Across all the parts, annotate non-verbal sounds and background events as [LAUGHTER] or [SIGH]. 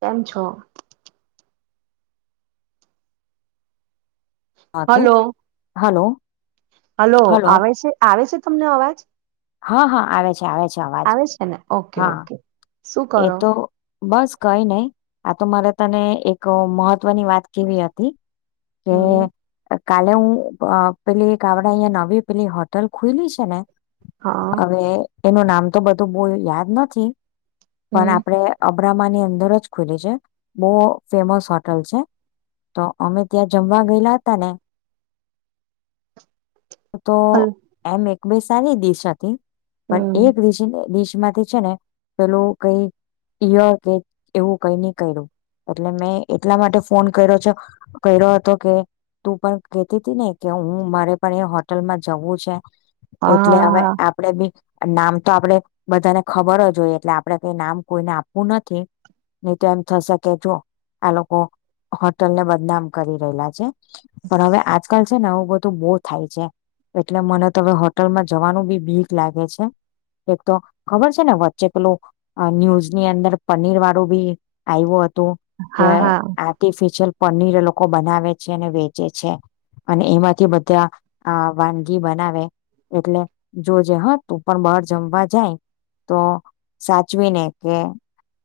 કેમ છો. હ તું હલો હલો. હલો આવે છે આવે છે. તમને અવાજ. હ હા આવે છે આવે છે. અવાજ આવે છે ને ઓકે હા ઓકે શું એ કરો? તો બસ કઈ નહી, આ તો મારે તને એક મહત્વ મહત્વની વાત કેવી હતી કે હમ કાલે હું પેલી કાવળા અહિયાયા નવી પેલી હોટલ ખુલી છે ને. હા હવે એનું નામ? તો બધું બવ યાદ નથી. પણ હમ આપડે આપરામાની અંદર જ ખુલી છે, બહુ ફેમસ હોટલ છે, તો અમે ત્યાં જમવા ગયેલા હતા ને. તો હલ એમ એક બઈ સારી દિશ હતી પણ હમ એક દિશી ન દિશ તેમાથી છે ને પેલું કઈ ય કે એવું કઈ ની કયરુ એટલે મેં એટલા માટે ફોન કયરો છે કયરો હતો કે તું પણ કેતી તી ને કે હું મારે પણ એ હોટલમાં જવું છે. હા એટલે હવે હા હા આપડે ભી નામ તો આપડે બધાને ખબર જ હોઈ એટલે આપડે કઈ નામ કોઈને આપવું નથી, નહી તો એમ થશે કે જો આ લોકો હોટલને બદનામ કરી રહેલા છે પણ હવે આજકાલ છે ને આવું બધું બધુ બો થાય છે એટલે મને તો હવે હોટલમાં જવાનું બી બીક લાગે છે એક તો ખબર છે ને વચ્ચે પેલું ન્યૂઝની અંદર પનીરવાળું બી આયવુ તો હા હા આર્ટિફિશિયલ પનીર લોકો બનાવે છે ને વેચે છે અને એમાંથી બધા આ વાનગી બનાવે, એટલે જો જે તું પણ બહાર જમવા જાય તો સાચવીને કે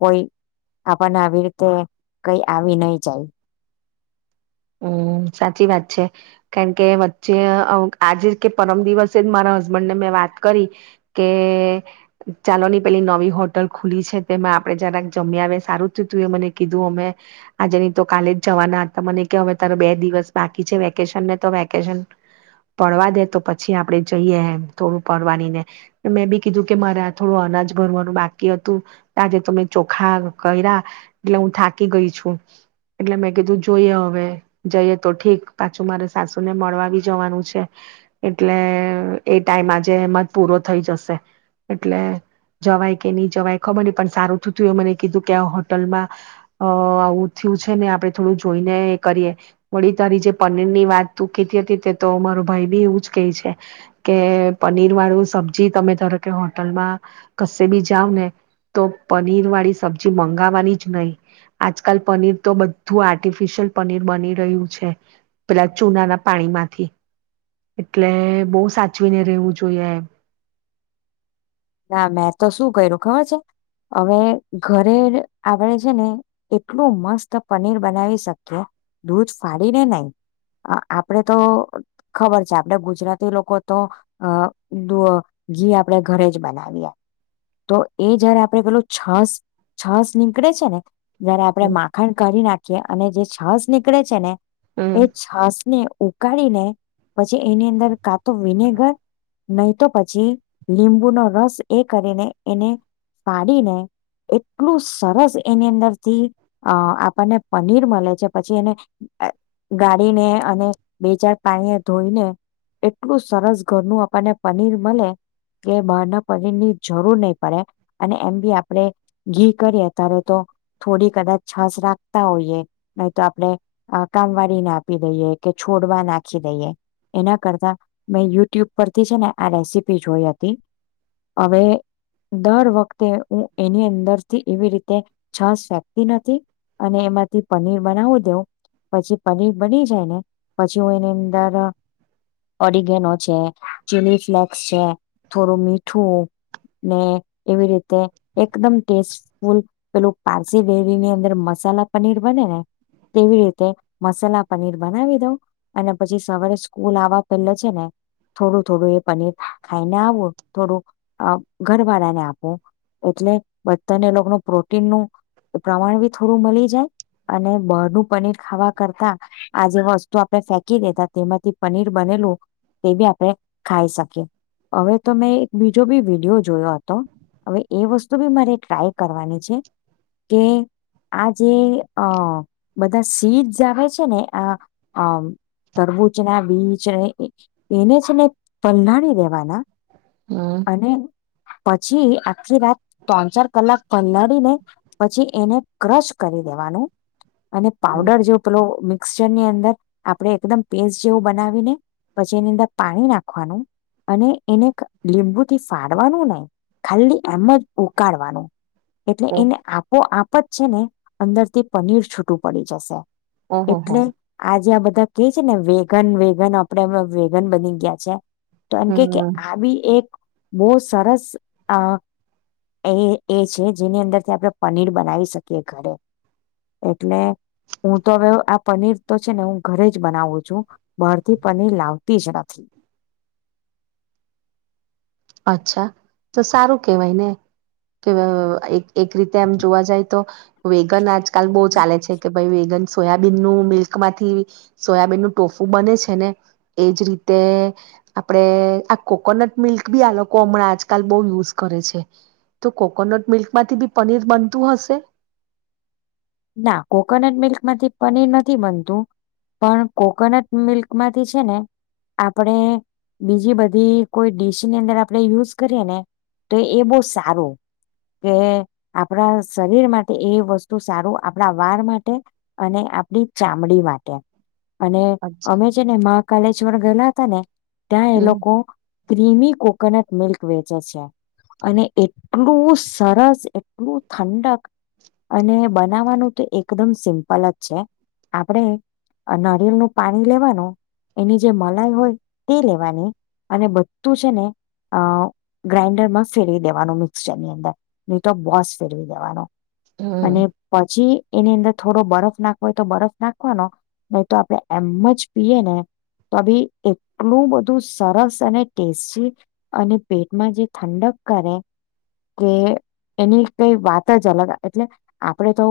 કોઈ આપણને આવી રીતે કઈ આવી નહી જાય. હમ્મ, સાચી વાત છે કારણ કે વચ્ચે અ આજે જ કે પરમ દિવસે જ મારા હસબન્ડ ને મેં વાત કરી કે ચાલોની પેલી નવી હોટલ ખુલી છે તેમાં આપડે જરાક જમ્યા આવે સારું થયું તુંએ મને કીધું અમે આજે ની તો કાલે જ જવાના હતા મને હવે તારે બે દિવસ બાકી છે વેકેશનને તો વેકેશન પડવા દે. તો પછી આપડે જઈએમ થોડું પડવાની ને મેં બી કીધું કે મારે થોડું અનાજ ભરવાનું બાકી હતું. આજે તો મેં ચોખા કર્યા એટલે હું થાકી ગઈ છું, એટલે મેં કીધું જોઈએ હવે જઈએ તો ઠીક પાછું મારે સાસુ ને મળવા બી જવાનું છે એટલે અ એ ટાઈમ આજે એમાં જ પૂરો થઈ જશે એટલે જવાય કે ની જવાય ખબર નહ પણ સારું થું થયું તુએ મને કીધું કે આ હોટલમાં અ આવું થયું છે ને આપણે થોડું જોઈને કરીએ, વળી તારી જે પનીર ની વાત ત કીતી હતી તે તો મારો ભાઈ બી એવું જ કહે છે, કે પનીર વાળું સબ્જી તમે ધાર કે હોટલમાં, કસે બી જાાવ ને તો પનીર વાળી સબ્જી મંગાવવાની જ નહીં, આજકાલ પનીર તો બધું આર્ટિફિશિયલ પનીર બની રહ્યું છે, પેલા ચૂનાના પાણી માંથી, એટલે બવ સાચવીને રહેેવું જોઈએ એમ. ના મેં તો શું કર્યું ખબર છે, હવે ઘરે આપડે છે ને, એટલું મસ્ત પનીર બનાવી શકીએ, દૂધ ફાડીને નઈ, આપડે તો ખબર છે આપડે ગુજરાતી લોકો તો, ઘી આપડે ઘરે બનાવીએ, તો એ જયારે આપે પેલું છસ છસ નીકળે છે ને. જયારે આપણે માખણ કરીને કે અને જે છાસ નીકળે છે ને. એ હમ છાસને ઉકાળીને પછી એની અંદર કા તો વિનેગર નહી તો પછી લીંબુનો રસ એ કરીને એને ફાડીને એટલું સરસ એની અંદર થી અ આપણને પનીર મળે છે પછી એને, ગાળીને અને બે ચાર પાણી એ ધોઈને, એટલું સરસ ઘરનું આપણને પનીર મળે કે બ પનીર ની જરૂર નહી પડે, અને એમ બી આપણે ઘી કરીએ ત્યારે તો, થોડી કદાચ છાશ રાખતા હોઈએ, નહી તો આપણે કામવાળીને આપી દઈએ કે છોડવા નાખી દઈએ, એના કરતા મેં યુટ્યુબ પરથી છે ને આ રેસીપી જોઈ હતી. અવે દર વખતે હું એની અંદરથી એવી રીતે છાશ ફેંકતી નથી અને એમાંથી પનીર બનાવું દેઉં પછી પનીર બની જાય ને પછી હું એની અંદર ઓરિગેનો છે ચીલી ફ્લેક્સ છે થોડું મીઠ મીઠું ને એવી રીતે એકદમ ટેસ્ટફુલ પેલું પારસી ડેરીની અંદર મસાલા પનીર બને ને તેવી રીતે મસાલા પનીર બનાવી દઉં અને પછી સવારે સ્કૂલ આવવા પહેલે છે ને થોડું-થોડું એ પનીર ખાઈને આવો. થોડું અ.. ઘર વાળાને આપો એટલે બધાને લોકોનું પ્રોટીનનુંું પ્રમાણ બી થોડું મળી જાય, અને બહરનું પનીર ખાવા કરતા આ જે વસ્તુ આપણે ફેંકી દેતા તેમાંથી પનીર બનેલું તે બી આપણે ખાઈ શકીએ હવે તો મેં બીજો બી વિડીયો જોયો હતો હવે એ વસ્તુ બી મારે ટ્રાય કરવાની છે કે આ જે અ બધા સીડસ આવે છે ને આ અમ તરબૂચના બીચને એને છે ને પલલાડી દેવાના. હમ અને પછી આખલી રાત ત્રણ ચાર કલાક પલાળીને પછી એને ક્રશ કરી દેવાનું. અને હમ પાવડર જેવો પેલો મિક્ષચરની અંદર આપણે એકદમ પેસ્ટ જેવું બનાવીને પછી એની અંદર પાણી નાખવાનું અને એને લીંબુથી ફાડવાનું નહી ખાલી એમ જ ઉકાળવાનું. એટલે ઓહ એને આપોઆ. ત છેને અંદર થી પનીર છૂટું પડી જશે. ઓહો હો એટલે આજે આ બધા કેય છે ને વેગન-વેગન આપડે એ વેગન બની ગયા છે. તો એમ કે-કે હમ આ બી બો સરસ અ એ એ છે જેની અંદરથી આપણે પનીર બનાવી શકીએ ઘરે એટલે હું તો હવે આ પનીર તો છે ને હું ઘરે જ બનાવું છું બહારથી પનીર લાવતી જ નથી. અચ્છા તો સારું કેહેવાય ને કે વ એક-એક રીતે એમ જોવા જાય તો. વેગન આજકાલ બહુ ચાલે કે ભઈ વેગન સોયાબીન નું મિલ્ક માંથી સોયાબીનનું ટોફું બને છે ને એજ રીતે આપડે આ કોકોનટ મિલ્ક બી આ લોકો હમણાં આજકાલ બહુ યુઝ કરે છે તો કોકોનટ મિલ્કમાંથી બી પનીર બનતું હશે. ના કોકોનટ મિલ્ક માંથી પનીર નથી બનતું પણ કોકોનટ મિલ્કમાંથી છે ને આપણે બીજી બધી કોઈ ડીશની અંદર આપણે યુઝ કરીએ ને તો એ બહુ સારું કે આપણા શરીર માટે એ વસ્તુ સારું. આપણા વાર માટે અને આપડી ચામડી માટે. અને અચ્છા. અમે છે ને મા કોલેજ વાલા ગયેલા હતા ને ત્યાં એ હમ લોકો ક્ર્રીમી કોકોનટ મિલ્ક વેચે છે અને એટલું સરસ એટલું ઠંડક અને બ બનાવવાનું તો એકદમ સિમ્પલ જ છે. આપણેે નળિયેલનું પાણી લેવાનું. એની જે મલાઈ હોય તે લેવાની. અને બધું છે ને અ ગ્રાઈન્ડરમાં ફેરવી દેવાનું મિક્સચરની અંદર. નહી તો બોસ ફેરવી દેવાનો. અને હમ. પછી એની અંદર થોડો બરફ નાખવો હોય તો બરફ નાખવાનો નહી તો આપણે એમ જ પીએ ને તો ભી એટલું બધું સરસ અને ટેસ્ટી અને પેટમાં જે ઠંડપ કરે કે એની કઈ વાત જ અલગ એટલે આપડે તો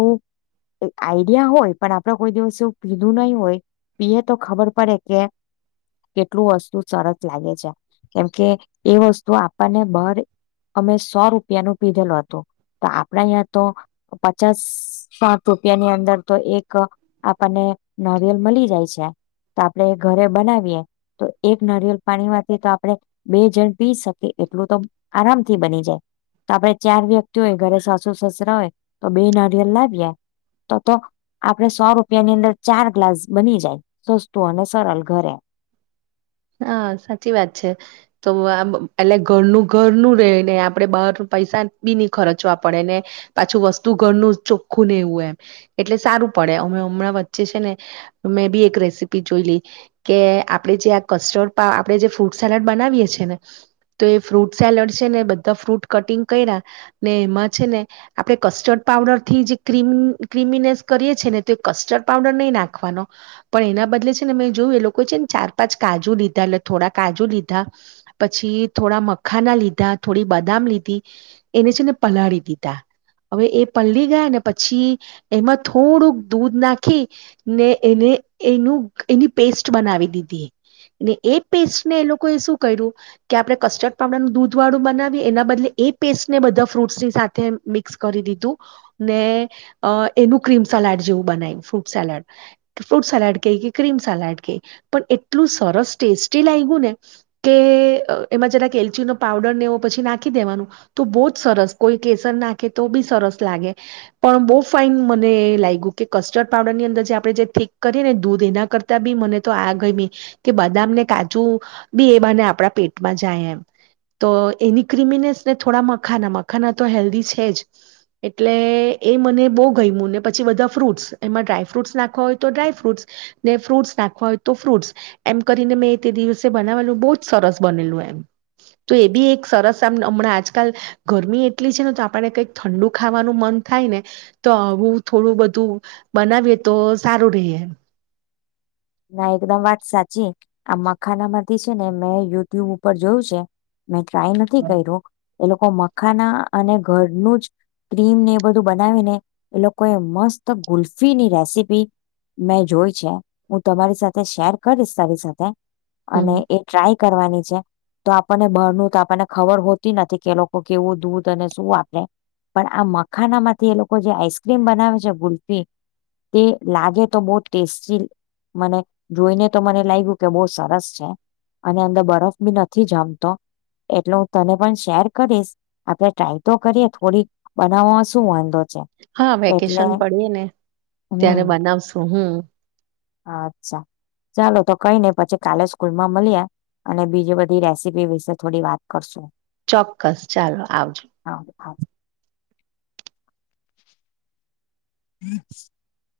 એ આઈડિયા હોય પણ આપડે કોઈ દિવસે એવું પીધું નહી હોય પીએ તો ખબર પડે કે કેટલું વસ્તુ સરસ લાગે છે કેમકે એ વસ્તુ આપણને બાહર અમે સો રૂપિયા નું પીધેલું હતું તો આપડા અહીંયા તો પચાસ સાઠ રૂપિયાની અંદર તો એક આપણને નરિયલ મળી જાય છે તો આપણેે ઘરે બનાવીએ તો એક નારિયલ પાણી માંથી તો આપણે બે જણ પી શકીએ એટલું તો આરામથી બની જાય તો આપણે ચાર વ્યક્તિ હોય ઘરે સાસુ સસરા હોય તો બે નારિયેલ લાવ્યા તો-તો આપડે સો રૂપિયાની અંદર ચાર ગ્લાસ બની જાય સસ્તું અને સરલ ઘરે. હા સાચી વાત છે. તો આમ એટલે ઘરનું ઘરનું રે ને આપડે બહાર પૈસા બી ન ખર્ચવા પડે ને પાછું વસ્તુ ઘરનું ચોખ્ખું નેવું હોય એમ. એટલે સારું પડે અમે હમણાં વચ્ચે છે ને મેં બી એક રેસીપી જોઈ લી કે આપડે જે કસ્ટર્ડ પા આપણે જે ફ્રૂટ સલાડ બનાવીએ છે ને તો એ ફ્રૂટ સેલડ છે ને બધા ફ્રૂટ કટિંગ કયરા ને એમાં છે ને આપડે કસ્ટર્ડ પાવડરથી જે ક્રીમ ક્ર્રીમીનેસ કરીએ છે ને તો એ કસ્ટર્ડ પાવડર નહી નાખવાનો પણ એના બદલે છે ને મેં જોયું એ લોકો છે ને ચાર પાંચ કાજુ લીધા એટલે થોડા કાજુ લીધા પછી થોડા મખાના લીધા થોડી બદામ લીધી એને છે ને પલાળી દીધા હવે એ પલળી ગયા ને પછી એમાં થોડુંક દૂધ નાખી ને એને એનું એની પેસ્ટ બનાવી દીધી. ને એ પેસ્ટને એ લોકોએ શું કર્યું કે આપણે કસ્ટર્ડ પાવડર નુ દૂધ વાળું બનાવીએ એના બદલે એ પેસ્ટને બધા ફ્રૂટસની સાથે મિક્સ કરી દીધું. ને અહ એનું ક્રીમ સલાડ જેવું બનાવ્યું ફ્રૂટ સલાડ. ફ્રૂટ સલાડ કહી કે ક્રીમ સલાડ કહી પણ એટ એટલું સરસ ટેસ્ટી લાયગુ ને કે અ એમાં જરા કે એલચીનો પાવડર ને એવો પછી નાખી દેવાનું તો બહુ જ સરસ કોઈ કેસર નાખે તો બી સરસ લાગે પણ બહુ ફાઈન મને લાયગુ કે કસ્ટર્ડ પાવડર ની અંદર જે આપણે જે થીક કરીએ ને દૂધ એના કરતાં બી મને તો આ ગી કે બદામ ને કાજુ બી એ બને આપણા પેટમાં જાય એમ તો એની ક્રિમીનેસ ને થોડા મખાના મખાના તો હેલ્ધી છે જ એટલે એ મને બહ ગઈમું ને પછી બધા ફ્રૂટસ એમાં ડ્રાયફ્રૂટ્સ નાખવા હોય તો ડ્રાયફ્રૂટ ને ફ્રૂટ્સ નાખવા હોય તો ફ્રૂટસ. એમ કરીને મેં તે દિવસે બનાવેલું બહુ જ સરસ બનેલું એમ. તો એ બી એક સરસ આમ હમણાં આજકાલ ગરમી એટલી છે ને તો આપણે કંઈક ઠંડુ ખાવાનું મન થાય ને તો આવું થોડું બધું બનાવીએ તો સારું રહી એમ. ના એકદમ વાત સાચી આ મખાના માંથી છે ને મેં યુટ્યુબ ઉપર જોયું છે. મેં ટ્રાય નથી કયરૂ એ લોકો મખાના અને ઘરનું જ ક્રીમને એ બધું બનાવીને એ લોકોએ મસ્ત ગુલ્ફીની રેસીપી મેં જોઈ છે. હું તમારી સાથે શેર કરીશ તારી સાથે. અને હમ એ ટ્રાય. કરવાની છે, તો આપણને બરનું તો આપણને ખબર હોતી નથી કે એ લોકો કેવું દૂધ અને શું વાપરે પણ આ મખાના માંથી એ લોકો જે આઈસ્ક્રીમ બનાવે છે, ગુલ્ફી તે લાગે તો બહ ટેસ્ટી. મને જોઈને તો મને લાગ્યું કે બહુ સરસ છે અને અંદર બરફ બી નથી જમતો એટલે હું તને પણ શેર કરીશ આપડે ટ્રાય તો કરીએ થોડી બનાવવામાં શું વાંધો. છે હા એટલે વેકેશન પડી ને હમ ત્યારે બનાવશું હું. અચ્છા ચાલો તો કઈ નને પછી કાલે સ્કૂલ માં મળી્યા અને બીજી બધી રેસીપી વિશે થોડી વાત કરશું. ચોક્કસ ચાલો આવજો. હા હા [INAUDIBLE]